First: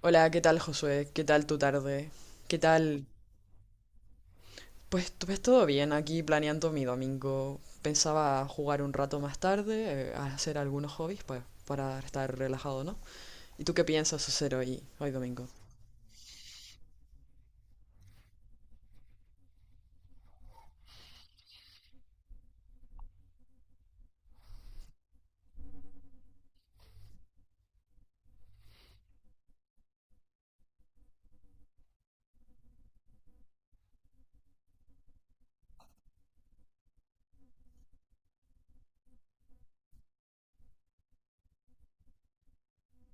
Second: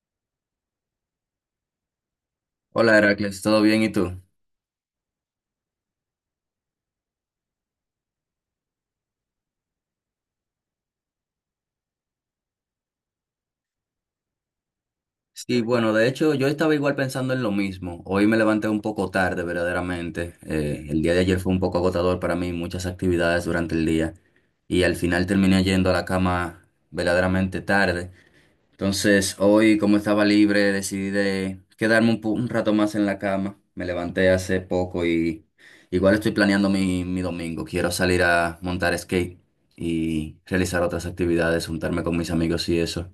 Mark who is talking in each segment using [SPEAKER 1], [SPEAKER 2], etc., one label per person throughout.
[SPEAKER 1] Hola, ¿qué tal Josué? ¿Qué tal tu tarde? ¿Qué
[SPEAKER 2] Hola
[SPEAKER 1] tal?
[SPEAKER 2] Heracles, ¿todo bien? ¿Y tú?
[SPEAKER 1] Pues todo bien, aquí planeando mi domingo. Pensaba jugar un rato más tarde, hacer algunos hobbies, pues para estar relajado, ¿no? ¿Y tú qué piensas hacer hoy domingo?
[SPEAKER 2] Sí, bueno, de hecho yo estaba igual pensando en lo mismo. Hoy me levanté un poco tarde, verdaderamente. El día de ayer fue un poco agotador para mí, muchas actividades durante el día y al final terminé yendo a la cama verdaderamente tarde. Entonces hoy, como estaba libre, decidí de quedarme un, un rato más en la cama. Me levanté hace poco y igual estoy planeando mi domingo. Quiero salir a montar skate y realizar otras actividades, juntarme con mis amigos y eso.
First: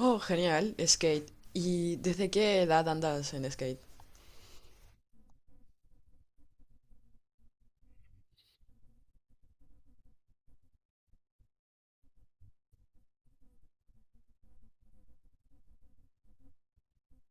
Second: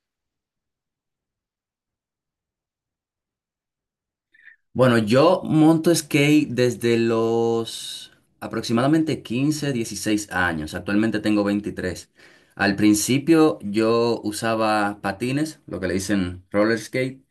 [SPEAKER 1] Oh, genial, skate. ¿Y desde qué edad andas en skate?
[SPEAKER 2] Bueno, yo monto skate desde los aproximadamente 15, 16 años. Actualmente tengo 23. Al principio yo usaba patines, lo que le dicen roller skate,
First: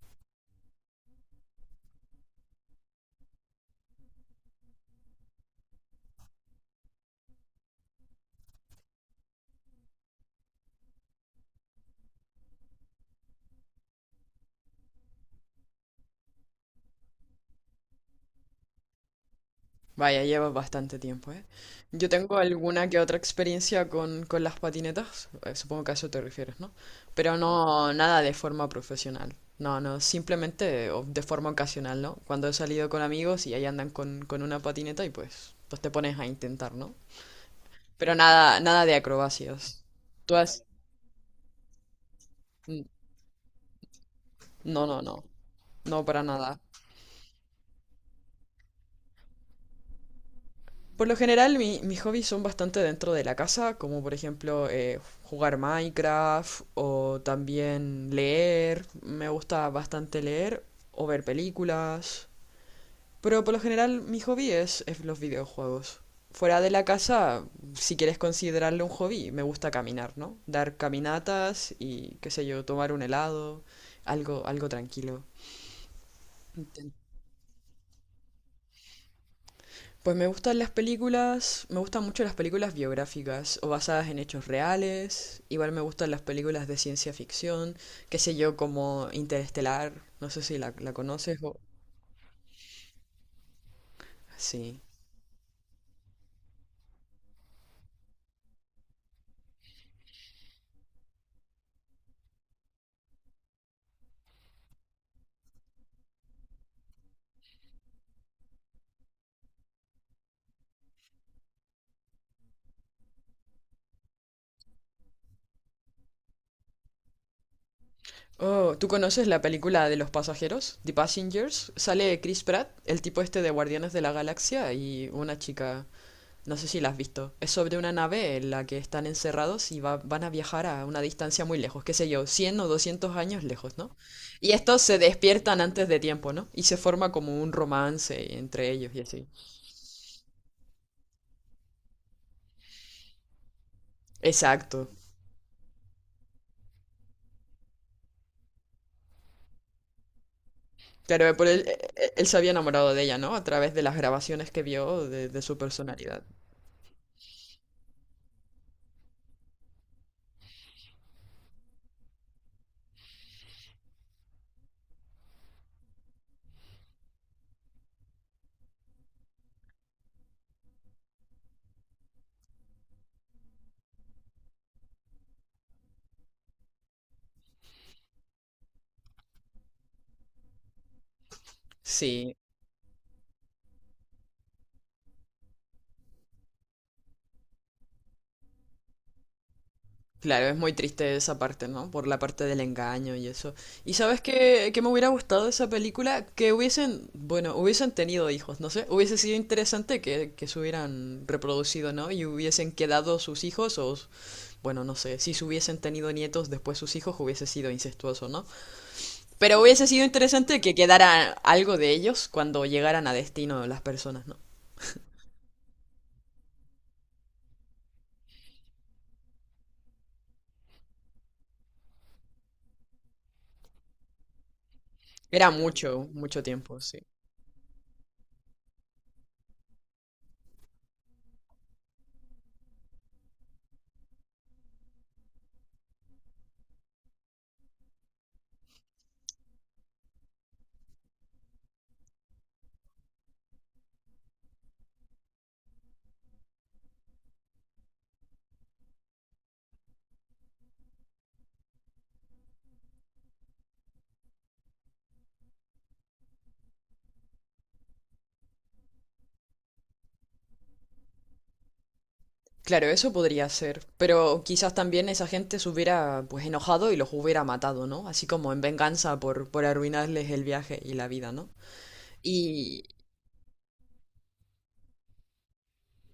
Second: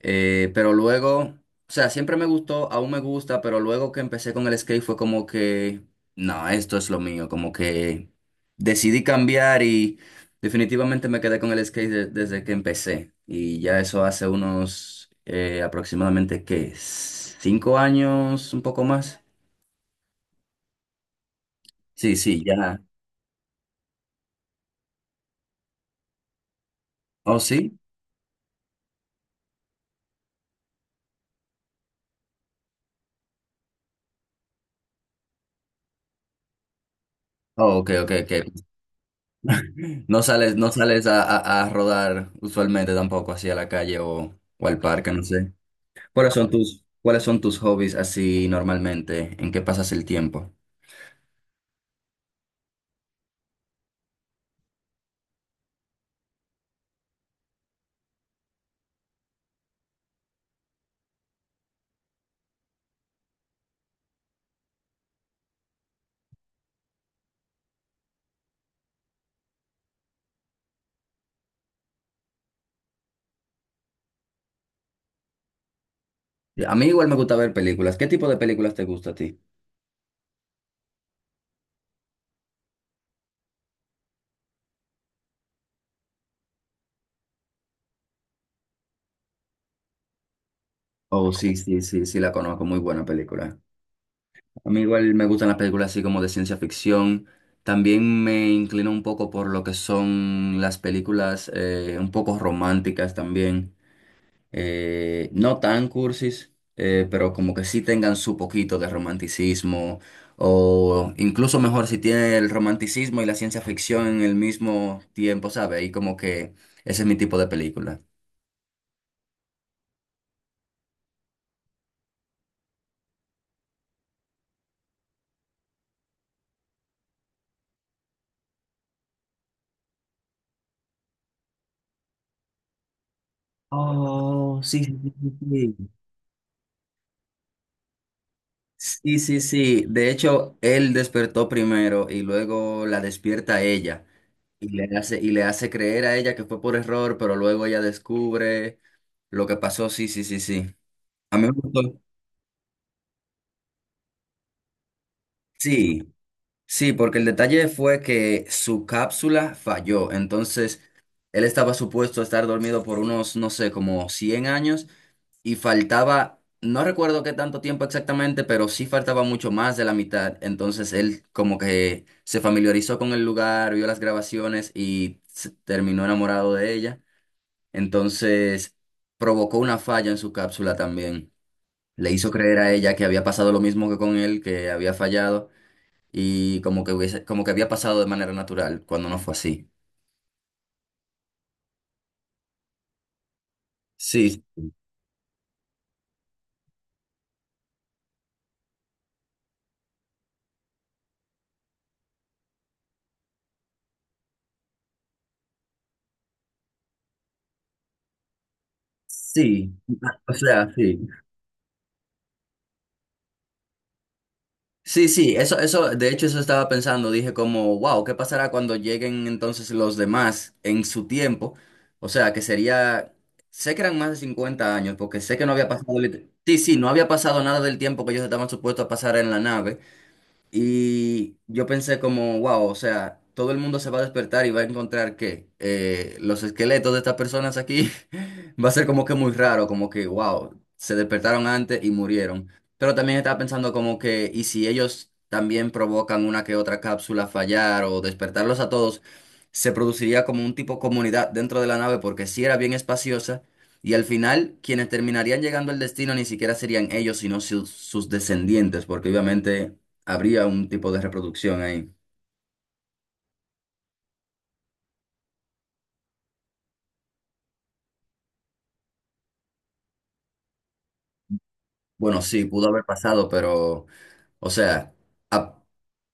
[SPEAKER 2] pero luego, o sea, siempre me gustó, aún me gusta, pero luego que empecé con el skate fue como que, no, esto es lo mío, como que decidí cambiar y definitivamente me quedé con el skate desde que empecé. Y ya eso hace unos aproximadamente, ¿qué? ¿5 años, un poco más?
[SPEAKER 1] Vaya, llevas bastante tiempo, ¿eh? Yo
[SPEAKER 2] Sí,
[SPEAKER 1] tengo
[SPEAKER 2] sí, ya.
[SPEAKER 1] alguna que otra experiencia con las patinetas, supongo que a eso te refieres, ¿no? Pero
[SPEAKER 2] ¿Oh, sí?
[SPEAKER 1] no nada de forma profesional, no, no, simplemente de forma ocasional, ¿no? Cuando he salido con amigos y ahí andan con una patineta y pues te pones a intentar, ¿no?
[SPEAKER 2] Oh, ok, ok,
[SPEAKER 1] Pero nada,
[SPEAKER 2] ok.
[SPEAKER 1] nada de acrobacias.
[SPEAKER 2] No
[SPEAKER 1] Tú
[SPEAKER 2] sales,
[SPEAKER 1] has...
[SPEAKER 2] no sales a, a rodar
[SPEAKER 1] n-
[SPEAKER 2] usualmente tampoco, así a la calle o al
[SPEAKER 1] No, no,
[SPEAKER 2] parque, no
[SPEAKER 1] no,
[SPEAKER 2] sé.
[SPEAKER 1] no para nada.
[SPEAKER 2] Cuáles son tus hobbies así normalmente? ¿En qué pasas el tiempo?
[SPEAKER 1] Por lo general, mis hobbies son bastante dentro de la casa, como por ejemplo jugar Minecraft o también leer. Me gusta bastante leer o ver películas. Pero por lo general, mi hobby es los videojuegos. Fuera de la casa, si quieres considerarlo un hobby, me gusta caminar, ¿no? Dar caminatas y, qué sé yo, tomar un helado, algo, algo tranquilo.
[SPEAKER 2] A mí igual me gusta ver películas. ¿Qué tipo de películas te gusta a ti?
[SPEAKER 1] Pues me gustan las películas, me gustan mucho las películas biográficas o basadas en hechos reales. Igual me gustan las películas de ciencia ficción, qué sé yo, como Interestelar, no sé si la
[SPEAKER 2] Oh,
[SPEAKER 1] conoces
[SPEAKER 2] sí,
[SPEAKER 1] o...
[SPEAKER 2] sí, sí, sí, la conozco, muy buena película. A mí
[SPEAKER 1] Sí.
[SPEAKER 2] igual me gustan las películas así como de ciencia ficción. También me inclino un poco por lo que son las películas un poco románticas también. No tan cursis, pero como que sí tengan su poquito de romanticismo, o incluso mejor si tiene el romanticismo y la ciencia ficción en el mismo tiempo, ¿sabe? Y como que ese es mi tipo de película.
[SPEAKER 1] Oh, ¿tú conoces la película de los pasajeros, The Passengers? Sale Chris Pratt, el tipo este de Guardianes de la Galaxia, y una chica. No sé si la has visto. Es sobre una nave en la que están encerrados y van a viajar a una distancia muy lejos, qué sé yo, 100 o 200 años lejos, ¿no? Y
[SPEAKER 2] Oh,
[SPEAKER 1] estos
[SPEAKER 2] sí, sí,
[SPEAKER 1] se
[SPEAKER 2] sí,
[SPEAKER 1] despiertan
[SPEAKER 2] sí.
[SPEAKER 1] antes
[SPEAKER 2] Sí.
[SPEAKER 1] de tiempo, ¿no? Y se forma como un romance entre ellos y
[SPEAKER 2] Sí,
[SPEAKER 1] así.
[SPEAKER 2] sí, sí. De hecho, él despertó primero y luego la despierta a ella
[SPEAKER 1] Exacto.
[SPEAKER 2] y le hace creer a ella que fue por error, pero luego ella descubre lo que pasó. Sí, sí, sí, sí.
[SPEAKER 1] Claro,
[SPEAKER 2] A mí
[SPEAKER 1] por
[SPEAKER 2] me
[SPEAKER 1] él,
[SPEAKER 2] gustó.
[SPEAKER 1] él se había enamorado de ella, ¿no? A través de las grabaciones que vio de su
[SPEAKER 2] Sí,
[SPEAKER 1] personalidad.
[SPEAKER 2] sí, porque el detalle fue que su cápsula falló, entonces él estaba supuesto a estar dormido por unos, no sé, como 100 años y faltaba, no recuerdo qué tanto tiempo exactamente, pero sí faltaba mucho más de la mitad, entonces él como que se familiarizó con el lugar, vio las grabaciones y se terminó enamorado de ella, entonces provocó una falla en su cápsula también, le hizo
[SPEAKER 1] Sí.
[SPEAKER 2] creer a ella que había pasado lo mismo que con él, que había fallado y como que hubiese, como que había pasado de manera natural cuando no fue así.
[SPEAKER 1] Claro, es muy triste esa parte, ¿no? Por la parte del engaño y eso. ¿Y sabes
[SPEAKER 2] Sí,
[SPEAKER 1] qué me hubiera gustado de esa película? Que hubiesen, bueno, hubiesen tenido hijos, no sé. Hubiese sido interesante que se hubieran reproducido, ¿no? Y hubiesen quedado sus hijos o, bueno, no sé, si se hubiesen tenido nietos después sus hijos hubiese sido incestuoso, ¿no? Pero
[SPEAKER 2] sí,
[SPEAKER 1] hubiese sido
[SPEAKER 2] o
[SPEAKER 1] interesante
[SPEAKER 2] sea,
[SPEAKER 1] que
[SPEAKER 2] sí.
[SPEAKER 1] quedara algo de ellos cuando llegaran a destino las personas, ¿no?
[SPEAKER 2] Sí, sí, eso, de hecho eso estaba pensando, dije como, wow, ¿qué pasará cuando lleguen entonces los demás en su tiempo? O sea, que sería, sé que eran más de 50 años, porque sé que
[SPEAKER 1] Era
[SPEAKER 2] no había pasado,
[SPEAKER 1] mucho, mucho
[SPEAKER 2] sí, sí,
[SPEAKER 1] tiempo,
[SPEAKER 2] no
[SPEAKER 1] sí.
[SPEAKER 2] había pasado nada del tiempo que ellos estaban supuestos a pasar en la nave. Y yo pensé como, wow, o sea, todo el mundo se va a despertar y va a encontrar que los esqueletos de estas personas aquí va a ser como que muy raro, como que, wow, se despertaron antes y murieron. Pero también estaba pensando como que, ¿y si ellos también provocan una que otra cápsula fallar o despertarlos a todos? Se produciría como un tipo comunidad dentro de la nave porque sí era bien espaciosa y al final quienes terminarían llegando al destino ni siquiera serían ellos, sino sus descendientes, porque obviamente habría un tipo de reproducción ahí.
[SPEAKER 1] Claro, eso podría ser, pero quizás también esa gente se hubiera pues enojado y los hubiera matado, ¿no? Así como en venganza por arruinarles el viaje y la vida, ¿no?
[SPEAKER 2] Bueno, sí, pudo
[SPEAKER 1] Y...
[SPEAKER 2] haber pasado, pero, o sea, a-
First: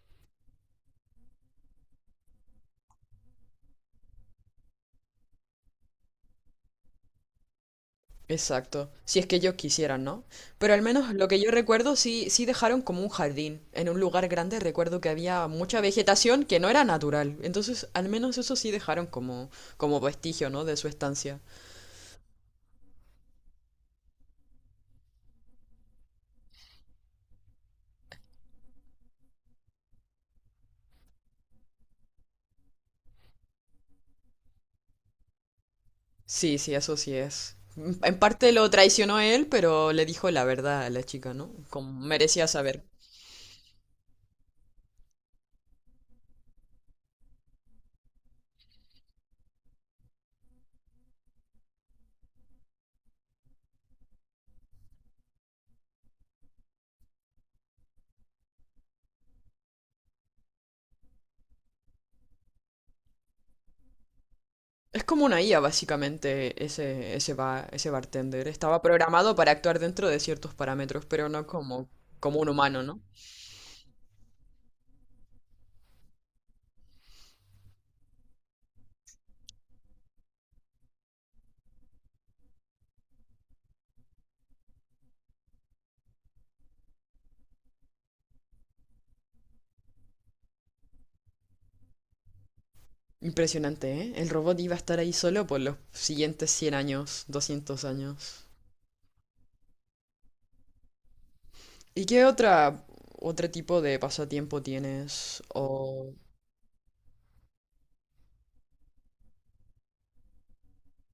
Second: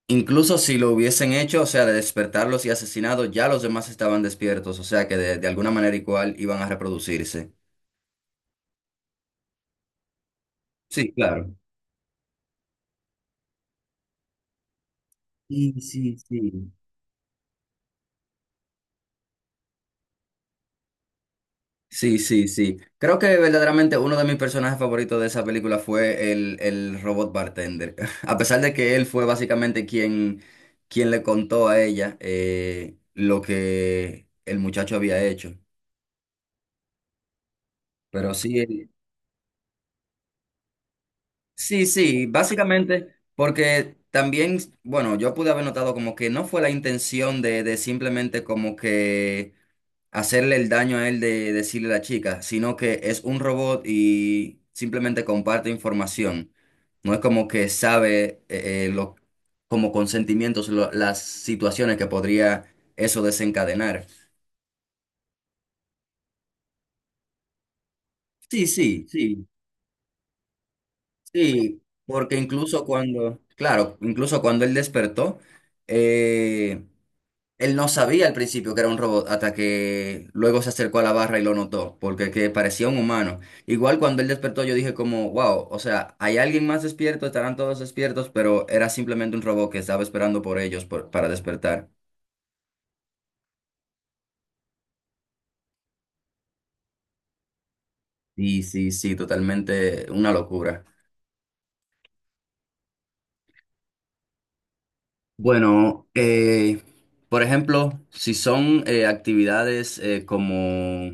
[SPEAKER 2] incluso si lo hubiesen hecho, o sea, de despertarlos y asesinados, ya los demás estaban despiertos, o sea, que de alguna manera igual iban a reproducirse.
[SPEAKER 1] Exacto, si es que ellos quisieran, ¿no? Pero al
[SPEAKER 2] Sí,
[SPEAKER 1] menos lo que yo
[SPEAKER 2] claro.
[SPEAKER 1] recuerdo sí, sí dejaron como un jardín. En un lugar grande recuerdo que había
[SPEAKER 2] Sí,
[SPEAKER 1] mucha
[SPEAKER 2] sí,
[SPEAKER 1] vegetación que no
[SPEAKER 2] sí.
[SPEAKER 1] era natural. Entonces, al menos eso sí dejaron como, como vestigio, ¿no? De su estancia.
[SPEAKER 2] Sí, sí, sí. Creo que verdaderamente uno de mis personajes favoritos de esa película fue el robot bartender. A pesar de que él fue básicamente quien, quien le contó a ella lo que el muchacho había hecho.
[SPEAKER 1] Sí, sí, eso sí es. En
[SPEAKER 2] Pero
[SPEAKER 1] parte lo
[SPEAKER 2] sí,
[SPEAKER 1] traicionó él, pero le dijo la verdad a la chica, ¿no?
[SPEAKER 2] sí,
[SPEAKER 1] Como
[SPEAKER 2] sí,
[SPEAKER 1] merecía saber.
[SPEAKER 2] básicamente porque también, bueno, yo pude haber notado como que no fue la intención de simplemente como que hacerle el daño a él de decirle a la chica, sino que es un robot y simplemente comparte información. No es como que sabe lo, como consentimientos las situaciones que podría eso desencadenar.
[SPEAKER 1] Es como una IA, básicamente, ese bartender.
[SPEAKER 2] Sí,
[SPEAKER 1] Estaba
[SPEAKER 2] sí,
[SPEAKER 1] programado
[SPEAKER 2] sí.
[SPEAKER 1] para actuar dentro de ciertos parámetros, pero no
[SPEAKER 2] Sí,
[SPEAKER 1] como,
[SPEAKER 2] porque
[SPEAKER 1] como un humano,
[SPEAKER 2] incluso
[SPEAKER 1] ¿no?
[SPEAKER 2] cuando, claro, incluso cuando él despertó, eh, él no sabía al principio que era un robot hasta que luego se acercó a la barra y lo notó, porque que parecía un humano. Igual cuando él despertó yo dije como, wow, o sea, hay alguien más despierto, estarán todos despiertos, pero era simplemente un robot que estaba esperando por ellos para despertar.
[SPEAKER 1] Impresionante, ¿eh? El robot iba a estar ahí solo por los siguientes cien años, doscientos años.
[SPEAKER 2] Sí, sí, sí, totalmente una locura.
[SPEAKER 1] ¿Y qué otra, otro tipo de pasatiempo tienes?
[SPEAKER 2] Bueno,
[SPEAKER 1] O...
[SPEAKER 2] por ejemplo, si son actividades como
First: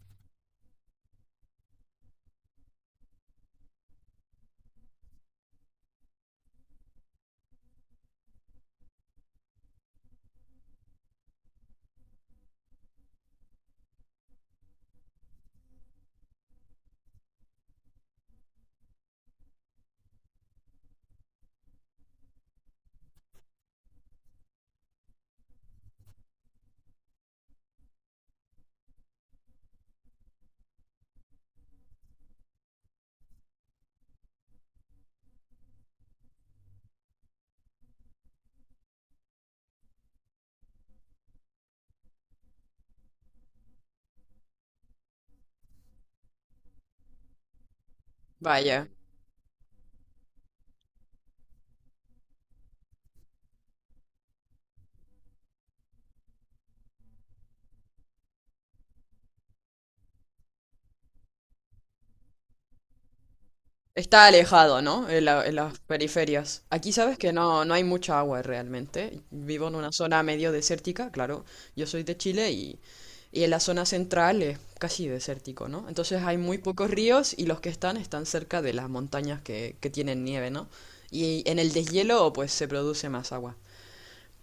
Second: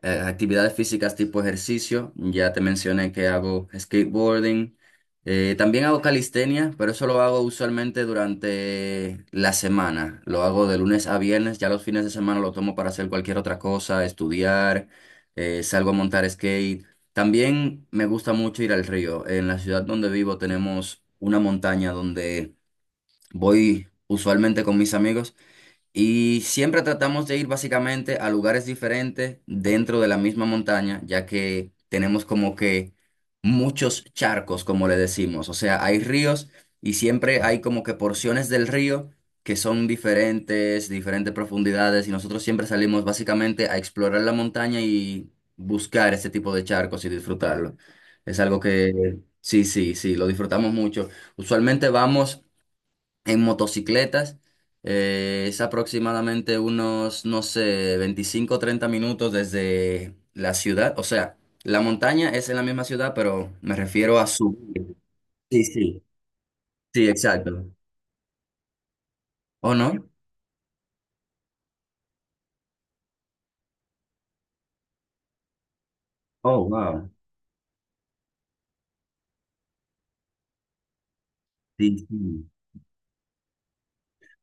[SPEAKER 2] Actividades físicas tipo ejercicio, ya te mencioné que hago skateboarding. También hago calistenia, pero eso lo hago usualmente durante la semana. Lo hago de lunes a viernes, ya los fines de semana lo tomo para hacer cualquier otra cosa, estudiar, salgo a montar skate. También me gusta mucho ir al río. En la ciudad donde vivo tenemos una montaña donde voy usualmente con mis amigos. Y siempre tratamos de ir básicamente a lugares diferentes dentro de la misma montaña, ya que tenemos como que muchos charcos, como le decimos. O sea, hay ríos y siempre hay como que porciones del río que son diferentes, diferentes profundidades, y nosotros siempre salimos básicamente a explorar la montaña y buscar ese tipo de charcos y disfrutarlo. Es algo
[SPEAKER 1] Vaya.
[SPEAKER 2] que sí, sí, sí, lo disfrutamos mucho. Usualmente vamos en motocicletas. Es aproximadamente unos, no sé, 25 o 30 minutos desde la ciudad. O sea, la montaña es en la misma ciudad, pero me refiero a
[SPEAKER 1] Está alejado,
[SPEAKER 2] subir.
[SPEAKER 1] ¿no? En
[SPEAKER 2] Sí,
[SPEAKER 1] las
[SPEAKER 2] sí.
[SPEAKER 1] periferias. Aquí
[SPEAKER 2] Sí,
[SPEAKER 1] sabes que no,
[SPEAKER 2] exacto.
[SPEAKER 1] no hay mucha agua realmente. Vivo
[SPEAKER 2] ¿O
[SPEAKER 1] en una
[SPEAKER 2] no?
[SPEAKER 1] zona medio desértica, claro. Yo soy de Chile y en la zona central es casi desértico, ¿no? Entonces hay muy
[SPEAKER 2] Oh,
[SPEAKER 1] pocos
[SPEAKER 2] wow.
[SPEAKER 1] ríos y los que están están cerca de las montañas que tienen nieve, ¿no? Y en el
[SPEAKER 2] Sí,
[SPEAKER 1] deshielo
[SPEAKER 2] sí.
[SPEAKER 1] pues se produce más agua.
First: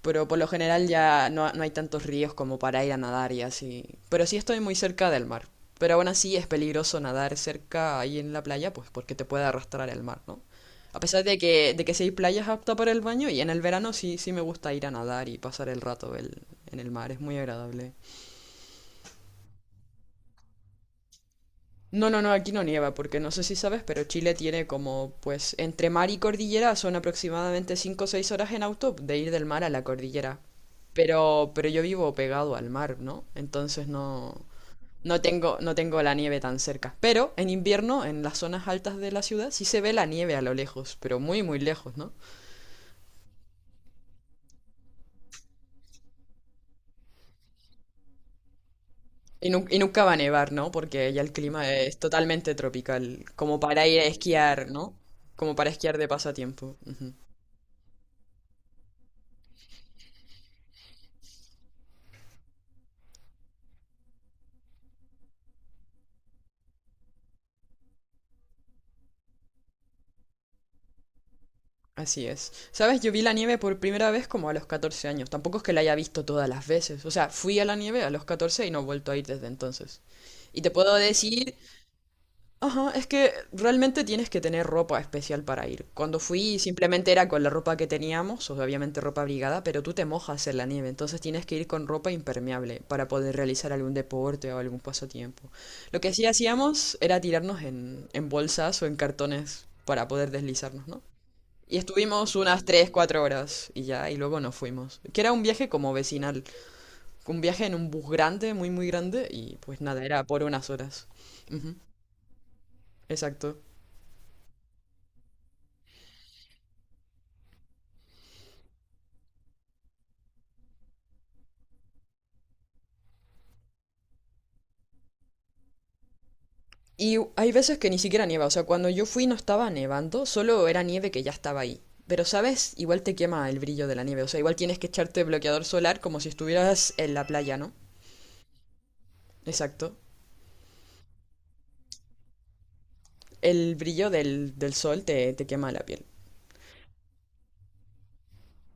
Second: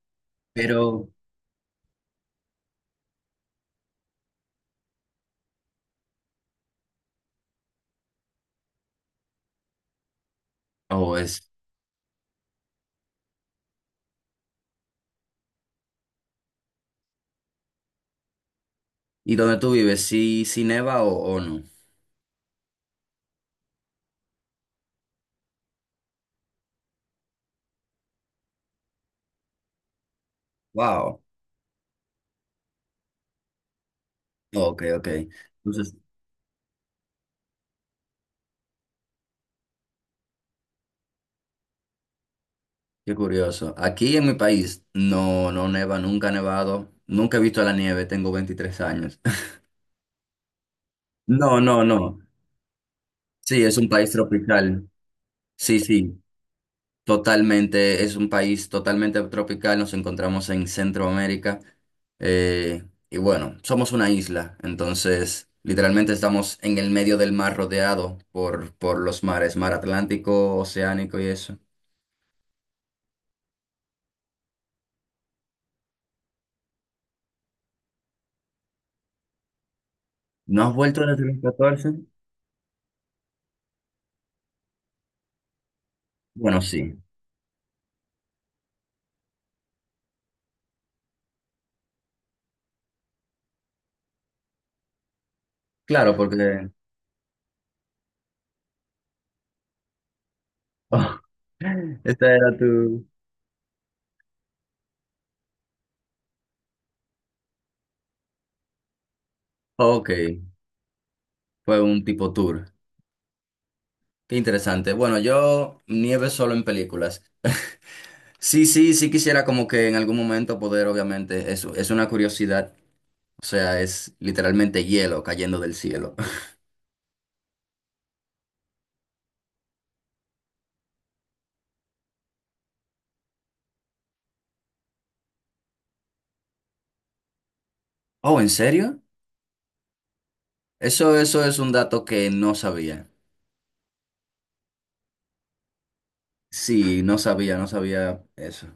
[SPEAKER 1] Pero por lo general
[SPEAKER 2] Pero,
[SPEAKER 1] ya no, no hay tantos ríos como para ir a nadar y así. Pero sí estoy muy cerca del mar. Pero aún así es peligroso nadar cerca ahí en la playa, pues porque te puede arrastrar el mar, ¿no? A
[SPEAKER 2] oh,
[SPEAKER 1] pesar de
[SPEAKER 2] es.
[SPEAKER 1] que sí hay playas aptas para el baño y en el verano sí, sí me gusta ir a nadar y pasar el rato en el mar, es muy agradable.
[SPEAKER 2] ¿Y dónde tú vives? ¿Sí, sí neva o no?
[SPEAKER 1] No, no, no, aquí no nieva, porque no sé si sabes, pero Chile tiene como, pues, entre mar y cordillera son aproximadamente 5 o 6 horas en auto de ir del mar a la cordillera.
[SPEAKER 2] Wow.
[SPEAKER 1] Pero yo vivo pegado al mar, ¿no? Entonces no,
[SPEAKER 2] Ok, ok.
[SPEAKER 1] no tengo, no
[SPEAKER 2] Entonces,
[SPEAKER 1] tengo la nieve tan cerca. Pero en invierno, en las zonas altas de la ciudad, sí se ve la nieve a lo lejos, pero muy, muy lejos, ¿no?
[SPEAKER 2] qué curioso. Aquí en mi país no, no neva, nunca ha nevado, nunca he visto la nieve, tengo 23 años.
[SPEAKER 1] Y nunca va a nevar, ¿no? Porque ya el
[SPEAKER 2] No,
[SPEAKER 1] clima
[SPEAKER 2] no,
[SPEAKER 1] es
[SPEAKER 2] no.
[SPEAKER 1] totalmente tropical, como
[SPEAKER 2] Sí, es un
[SPEAKER 1] para ir a
[SPEAKER 2] país
[SPEAKER 1] esquiar,
[SPEAKER 2] tropical.
[SPEAKER 1] ¿no? Como para
[SPEAKER 2] Sí,
[SPEAKER 1] esquiar de
[SPEAKER 2] sí,
[SPEAKER 1] pasatiempo. Ujú.
[SPEAKER 2] totalmente. Es un país totalmente tropical. Nos encontramos en Centroamérica. Y bueno, somos una isla. Entonces, literalmente estamos en el medio del mar rodeado por los mares, mar Atlántico, Oceánico y eso.
[SPEAKER 1] Así es. Sabes, yo vi la nieve por primera vez como a los 14 años. Tampoco es que la haya visto todas las veces. O sea, fui a la nieve a los 14 y no he vuelto a ir desde entonces. Y
[SPEAKER 2] ¿No
[SPEAKER 1] te
[SPEAKER 2] has
[SPEAKER 1] puedo
[SPEAKER 2] vuelto desde los
[SPEAKER 1] decir,
[SPEAKER 2] 14?
[SPEAKER 1] ajá, es que realmente tienes que tener ropa especial para ir. Cuando fui
[SPEAKER 2] Bueno, sí.
[SPEAKER 1] simplemente era con la ropa que teníamos, o obviamente ropa abrigada, pero tú te mojas en la nieve, entonces tienes que ir con ropa impermeable para poder realizar algún deporte o algún pasatiempo. Lo que
[SPEAKER 2] Claro,
[SPEAKER 1] sí
[SPEAKER 2] porque...
[SPEAKER 1] hacíamos era tirarnos en bolsas o en cartones para poder deslizarnos, ¿no? Y
[SPEAKER 2] esta
[SPEAKER 1] estuvimos
[SPEAKER 2] era
[SPEAKER 1] unas
[SPEAKER 2] tu...
[SPEAKER 1] 3 4 horas y ya, y luego nos fuimos. Que era un viaje como vecinal, un viaje en un bus grande, muy, muy grande, y pues nada,
[SPEAKER 2] Ok,
[SPEAKER 1] era por unas horas. Ujú,
[SPEAKER 2] fue un tipo tour.
[SPEAKER 1] exacto.
[SPEAKER 2] Qué interesante. Bueno, yo nieve solo en películas. Sí, sí, sí quisiera como que en algún momento poder, obviamente, es una curiosidad. O sea, es literalmente hielo cayendo del cielo.
[SPEAKER 1] Hay veces que ni siquiera nieva, o sea, cuando yo fui no estaba nevando, solo era nieve que ya estaba ahí. Pero, ¿sabes? Igual te quema el brillo de la nieve, o sea, igual tienes que echarte bloqueador solar como si estuvieras en la playa, ¿no?
[SPEAKER 2] Oh, ¿en serio?
[SPEAKER 1] Exacto.
[SPEAKER 2] Eso es un dato que no sabía.
[SPEAKER 1] El brillo del sol te quema la piel.
[SPEAKER 2] Sí, no sabía, no sabía eso.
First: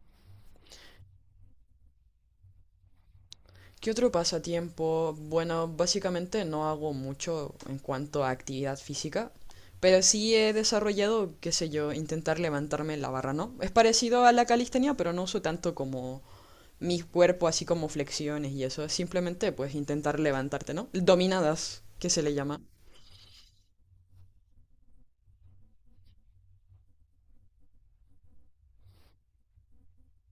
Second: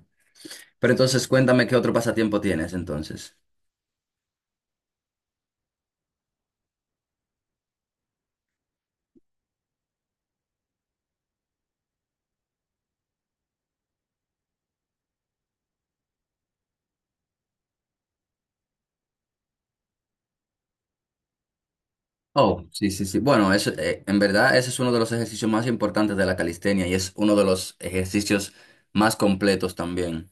[SPEAKER 2] Pero entonces cuéntame qué otro pasatiempo tienes entonces.
[SPEAKER 1] ¿Qué otro pasatiempo? Bueno, básicamente no hago mucho en cuanto a actividad física, pero sí he desarrollado, qué sé yo, intentar levantarme la barra, ¿no? Es parecido a la calistenia, pero no uso tanto como mi cuerpo, así como flexiones y eso. Es Simplemente, pues, intentar levantarte, ¿no? Dominadas, que se le llama.
[SPEAKER 2] Oh, sí, sí, sí. Bueno, eso, en verdad ese es uno de los ejercicios más importantes de la calistenia y es uno de los ejercicios más completos también.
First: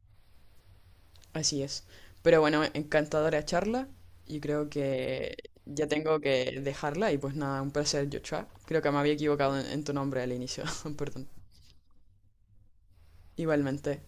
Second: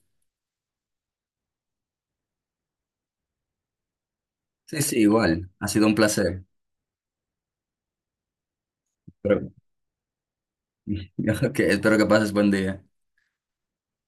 [SPEAKER 1] Así es. Pero bueno, encantadora charla y creo
[SPEAKER 2] Sí, sí,
[SPEAKER 1] que
[SPEAKER 2] igual. Ha sido
[SPEAKER 1] ya
[SPEAKER 2] un
[SPEAKER 1] tengo
[SPEAKER 2] placer.
[SPEAKER 1] que dejarla y pues nada, un placer, Joshua. Creo que me había
[SPEAKER 2] Pero,
[SPEAKER 1] equivocado en tu nombre al inicio, perdón.
[SPEAKER 2] que ok, espero que pases buen día.
[SPEAKER 1] Igualmente.